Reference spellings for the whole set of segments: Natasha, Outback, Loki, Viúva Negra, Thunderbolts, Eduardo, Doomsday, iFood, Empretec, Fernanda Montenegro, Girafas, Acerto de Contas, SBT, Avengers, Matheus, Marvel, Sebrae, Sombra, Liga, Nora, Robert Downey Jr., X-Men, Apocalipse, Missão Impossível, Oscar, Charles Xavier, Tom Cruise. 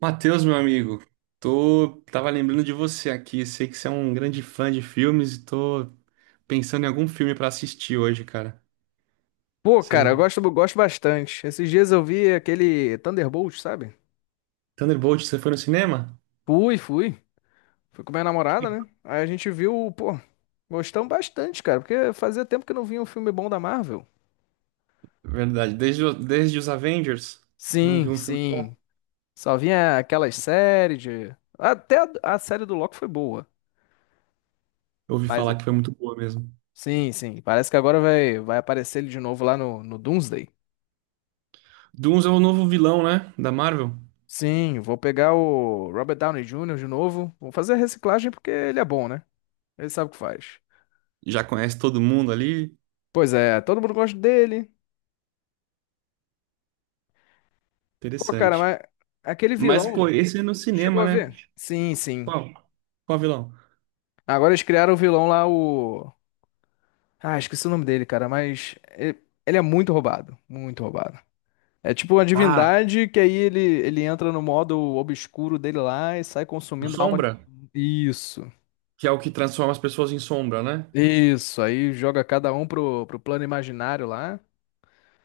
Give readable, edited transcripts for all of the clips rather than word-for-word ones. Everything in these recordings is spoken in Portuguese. Matheus, meu amigo, tô tava lembrando de você aqui. Sei que você é um grande fã de filmes e tô pensando em algum filme pra assistir hoje, cara. Pô, cara, Você eu gosto bastante. Esses dias eu vi aquele Thunderbolt, sabe? Thunderbolt, você foi no cinema? Fui. Fui com minha namorada, né? Legal. Aí a gente viu, pô, gostamos bastante, cara, porque fazia tempo que não vinha um filme bom da Marvel. Verdade. Desde os Avengers, não vi Sim, um filme sim. bom. Só vinha aquelas séries de. Até a série do Loki foi boa. Eu ouvi Mas, falar que foi muito boa mesmo. sim, sim. Parece que agora vai aparecer ele de novo lá no Doomsday. Doomsday é o novo vilão, né, da Marvel. Sim, vou pegar o Robert Downey Jr. de novo. Vou fazer a reciclagem porque ele é bom, né? Ele sabe o que faz. Já conhece todo mundo ali. Pois é, todo mundo gosta dele. Pô, cara, Interessante. mas aquele Mas pô, vilão, esse é no tu chegou cinema, a né? ver? Sim, sim. Qual? Qual vilão? Agora eles criaram o vilão lá, o. Ah, esqueci o nome dele, cara, mas ele é muito roubado. Muito roubado. É tipo uma Ah, divindade que aí ele entra no modo obscuro dele lá e sai o consumindo a alma de todo Sombra, mundo. Isso. que é o que transforma as pessoas em sombra, né? Isso. Aí joga cada um pro plano imaginário lá.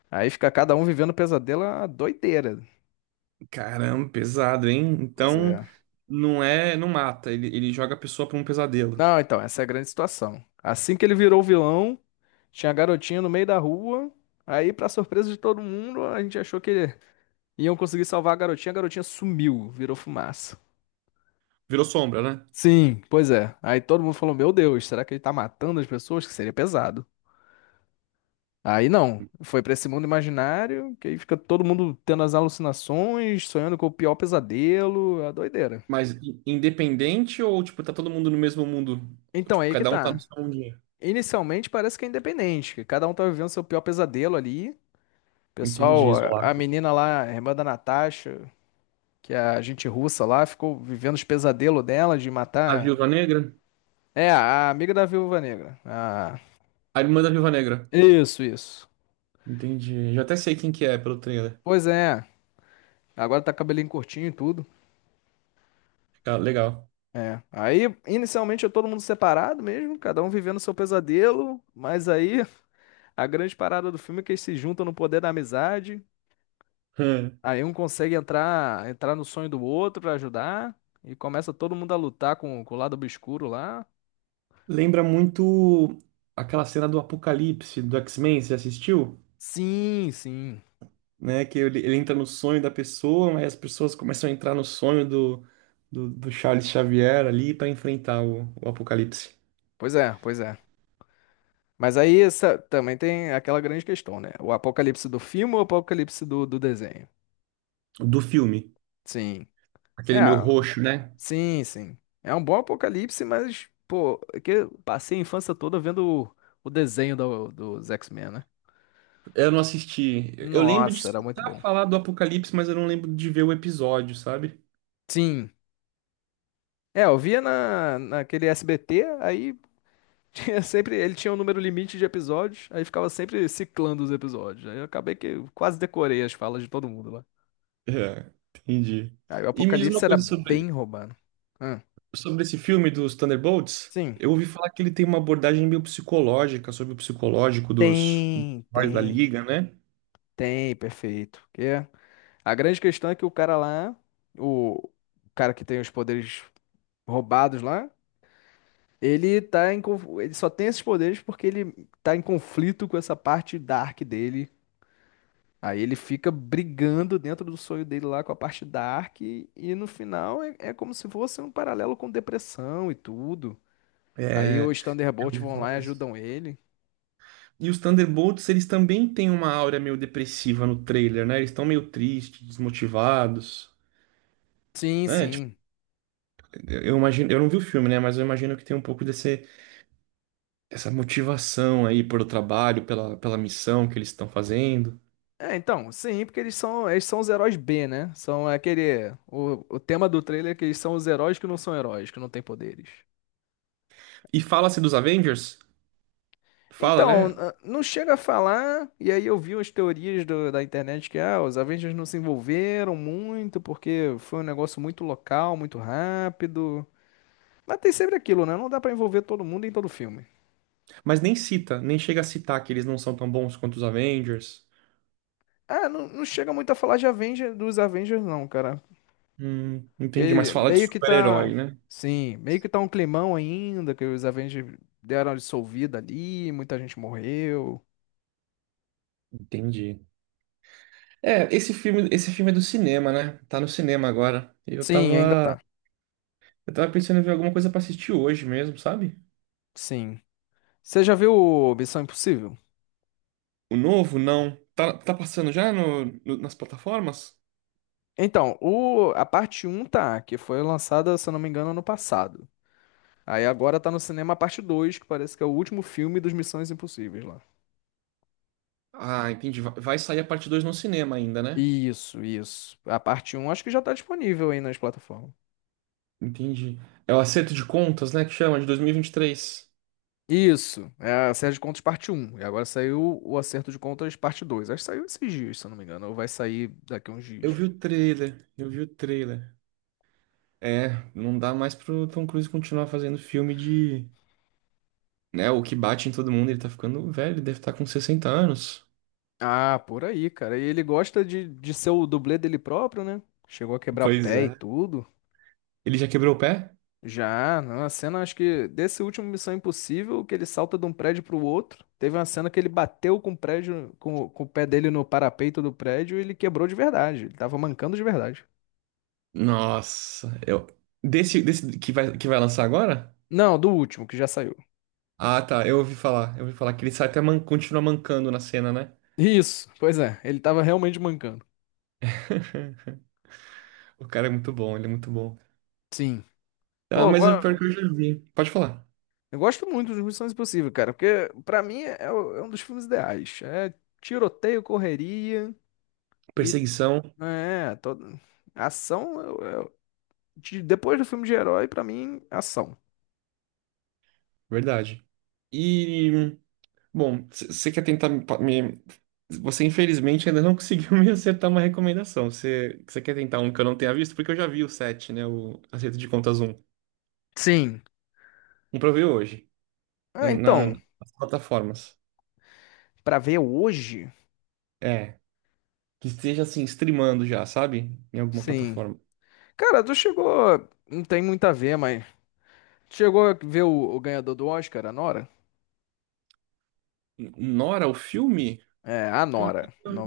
Aí fica cada um vivendo pesadelo, a doideira. Caramba, pesado, hein? Pois Então é. não é, não mata, ele joga a pessoa pra um pesadelo. Não, então, essa é a grande situação. Assim que ele virou vilão, tinha a garotinha no meio da rua. Aí, pra surpresa de todo mundo, a gente achou que iam conseguir salvar a garotinha. A garotinha sumiu, virou fumaça. Virou sombra, né? Sim, pois é. Aí todo mundo falou: Meu Deus, será que ele tá matando as pessoas? Que seria pesado. Aí não, foi pra esse mundo imaginário, que aí fica todo mundo tendo as alucinações, sonhando com o pior pesadelo, a doideira. Mas independente, ou tipo tá todo mundo no mesmo mundo? Ou, Então, tipo, aí que cada um tá no tá. seu mundinho. Inicialmente parece que é independente, que cada um tá vivendo seu pior pesadelo ali. Entendi, Pessoal, a isolado. menina lá, a irmã da Natasha, que é a gente russa lá, ficou vivendo os pesadelos dela de A matar. Viúva Negra? É, a amiga da Viúva Negra. Ah, A irmã da Viúva Negra. isso, isso. Entendi. Já até sei quem que é pelo trailer. Pois é, agora tá cabelinho curtinho e tudo. Ah, legal. É. Aí, inicialmente, é todo mundo separado mesmo, cada um vivendo seu pesadelo, mas aí a grande parada do filme é que eles se juntam no poder da amizade. Hum. Aí um consegue entrar no sonho do outro pra ajudar. E começa todo mundo a lutar com o lado obscuro lá. Lembra muito aquela cena do Apocalipse do X-Men, você assistiu? Sim, sim. Né? Que ele entra no sonho da pessoa, mas as pessoas começam a entrar no sonho do Charles Xavier ali para enfrentar o apocalipse Pois é. Mas aí essa, também tem aquela grande questão, né? O apocalipse do filme ou o apocalipse do desenho? do filme. Sim. É, Aquele meu roxo, né? sim, sim. É um bom apocalipse, mas, pô, é que eu passei a infância toda vendo o, o desenho do, dos X-Men, né? Eu não assisti. Eu lembro de Nossa, era muito escutar bom. falar do apocalipse, mas eu não lembro de ver o episódio, sabe? Sim. É, eu via naquele SBT, aí tinha sempre, ele tinha um número limite de episódios, aí ficava sempre ciclando os episódios. Aí eu acabei que eu quase decorei as falas de todo mundo lá. É, entendi. Aí o E me diz Apocalipse uma era coisa sobre, bem romano. Ah, sobre esse filme dos Thunderbolts. sim. Eu ouvi falar que ele tem uma abordagem meio psicológica sobre o psicológico dos Tem, heróis da tem, Liga, né? tem, perfeito. Porque a grande questão é que o cara lá, o cara que tem os poderes roubados lá, ele tá em, ele só tem esses poderes porque ele tá em conflito com essa parte dark dele. Aí ele fica brigando dentro do sonho dele lá com a parte dark e no final é como se fosse um paralelo com depressão e tudo. Aí É, os eu Thunderbolts ouvi vão falar lá e isso. ajudam ele. E os Thunderbolts, eles também têm uma aura meio depressiva no trailer, né? Eles estão meio tristes, desmotivados, Sim, né? Tipo, sim. eu imagino, eu não vi o filme, né? Mas eu imagino que tem um pouco desse, essa motivação aí pelo trabalho, pela missão que eles estão fazendo. É, então, sim, porque eles são os heróis B, né? São aquele. O tema do trailer é que eles são os heróis que não são heróis, que não têm poderes. E fala-se dos Avengers, fala, Então, né? Não chega a falar, e aí eu vi umas teorias da internet que ah, os Avengers não se envolveram muito, porque foi um negócio muito local, muito rápido. Mas tem sempre aquilo, né? Não dá pra envolver todo mundo em todo filme. Mas nem cita, nem chega a citar que eles não são tão bons quanto os Avengers. Ah, não, não chega muito a falar de Avengers, dos Avengers, não, cara. Entendi, mas Que fala de meio que tá. super-herói, né? Sim, meio que tá um climão ainda, que os Avengers deram uma dissolvida ali, muita gente morreu. Entendi. É, esse filme é do cinema, né? Tá no cinema agora. Eu Sim, ainda tava tá. Eu tava pensando em ver alguma coisa pra assistir hoje mesmo, sabe? Sim. Você já viu o Missão Impossível? O novo, não. Tá passando já nas plataformas? Então, o, a parte um tá, que foi lançada, se eu não me engano, ano passado. Aí agora tá no cinema a parte 2 que parece que é o último filme dos Missões Impossíveis lá. Ah, entendi. Vai sair a parte 2 no cinema ainda, né? Isso, isso. A parte um acho que já tá disponível aí nas plataformas. Entendi. É o acerto de contas, né? Que chama, de dois mil e vinte e três. Isso, é a série de contas parte um E agora saiu o acerto de contas parte 2. Acho que saiu esses dias, se eu não me engano. Ou vai sair daqui a uns Eu dias. vi o trailer, eu vi o trailer. É, não dá mais pro Tom Cruise continuar fazendo filme de... Né, o que bate em todo mundo, ele tá ficando velho, ele deve estar com 60 anos. Ah, por aí, cara. E ele gosta de ser o dublê dele próprio, né? Chegou a quebrar o Pois pé e é. tudo. Ele já quebrou o pé? Já, não. A cena, acho que desse último Missão Impossível, que ele salta de um prédio pro outro. Teve uma cena que ele bateu com o prédio, com o pé dele no parapeito do prédio e ele quebrou de verdade. Ele tava mancando de verdade. Nossa, eu... Desse que vai lançar agora? Não, do último, que já saiu. Ah, tá. Eu ouvi falar. Eu ouvi falar que ele sai até man... continua mancando na cena, né? Isso, pois é, ele tava realmente mancando. O cara é muito bom, ele é muito bom. Sim. Ah, Pô, eu, mas o pior go- que eu já vi. Pode falar. eu gosto muito de Missão Impossível, cara, porque pra mim é um dos filmes ideais. É tiroteio, correria e Perseguição, é, todo... ação. Depois do filme de herói, pra mim, ação. verdade. E, bom, você quer tentar Você, infelizmente, ainda não conseguiu me acertar uma recomendação. Você quer tentar um que eu não tenha visto? Porque eu já vi o 7, né? O Acerto de Contas um. Sim. Um pra eu ver hoje, Ah, então, nas plataformas. pra ver hoje? É, que esteja, assim, streamando já, sabe? Em alguma Sim. plataforma. Cara, tu chegou. Não tem muito a ver, mas. Chegou a ver o ganhador do Oscar, a Nora? Nora, o filme? É, a Pior Nora. que não.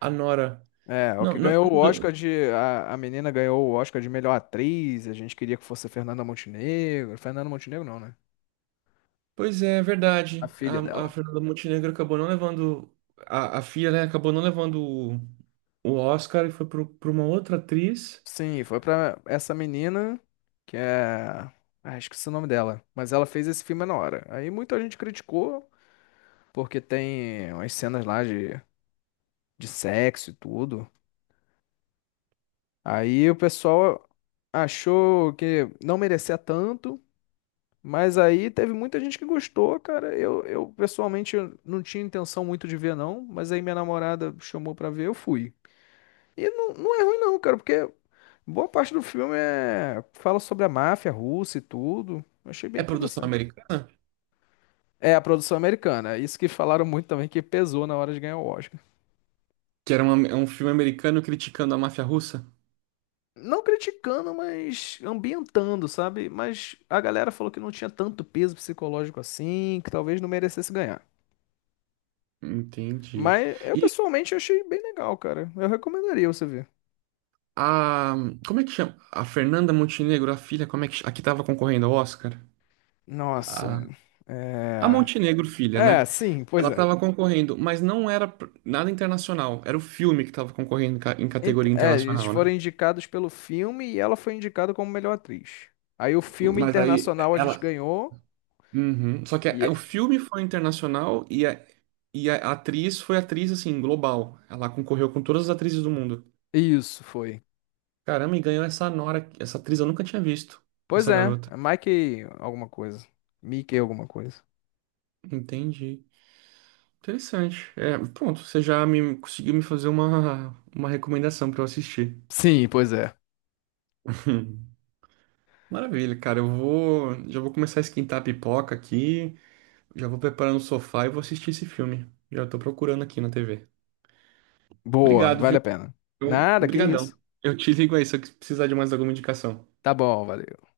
A Nora. É, o Não, que ganhou o não deu. Oscar de. A menina ganhou o Oscar de melhor atriz. A gente queria que fosse a Fernanda Montenegro. Fernanda Montenegro não, né? Pois é, é A verdade. filha A dela. Fernanda Montenegro acabou não levando. A filha, né? Acabou não levando o, o Oscar, e foi para uma outra atriz. Sim, foi pra essa menina, que é. Ah, esqueci o nome dela. Mas ela fez esse filme na hora. Aí muita gente criticou, porque tem umas cenas lá de sexo e tudo. Aí o pessoal achou que não merecia tanto. Mas aí teve muita gente que gostou, cara. Eu pessoalmente eu não tinha intenção muito de ver, não. Mas aí minha namorada chamou pra ver, eu fui. E não, não é ruim, não, cara, porque boa parte do filme é... fala sobre a máfia russa e tudo. Eu Achei bem É produção interessante. americana? É, a produção americana. Isso que falaram muito também que pesou na hora de ganhar o Oscar. Que era é um filme americano criticando a máfia russa? Não criticando, mas ambientando, sabe? Mas a galera falou que não tinha tanto peso psicológico assim, que talvez não merecesse ganhar. Entendi. Mas eu E pessoalmente achei bem legal, cara. Eu recomendaria você ver. a. Como é que chama? A Fernanda Montenegro, a filha, como é que. A que tava concorrendo ao Oscar? Nossa. A, a É. Montenegro, filha, né? É, sim, Ela pois é. estava concorrendo, mas não era nada internacional. Era o filme que estava concorrendo em em categoria É, eles internacional, né? foram indicados pelo filme e ela foi indicada como melhor atriz. Aí o filme Mas aí internacional a gente ela. ganhou. Uhum. Só que E o é- filme foi internacional e a atriz foi atriz, assim, global. Ela concorreu com todas as atrizes do mundo. Isso foi. Caramba, e ganhou essa Nora. Essa atriz eu nunca tinha visto. Pois Essa é, garota. é Mike alguma coisa. Mickey alguma coisa. Entendi. Interessante. É, pronto, você já me conseguiu me fazer uma recomendação para eu assistir. Sim, pois é. Maravilha, cara. Eu vou. Já vou começar a esquentar a pipoca aqui. Já vou preparando o sofá e vou assistir esse filme. Já tô procurando aqui na TV. Boa, Obrigado, vale viu? a pena. Eu, Nada, que brigadão. isso. Eu te ligo aí se eu precisar de mais alguma indicação. Tá bom, valeu.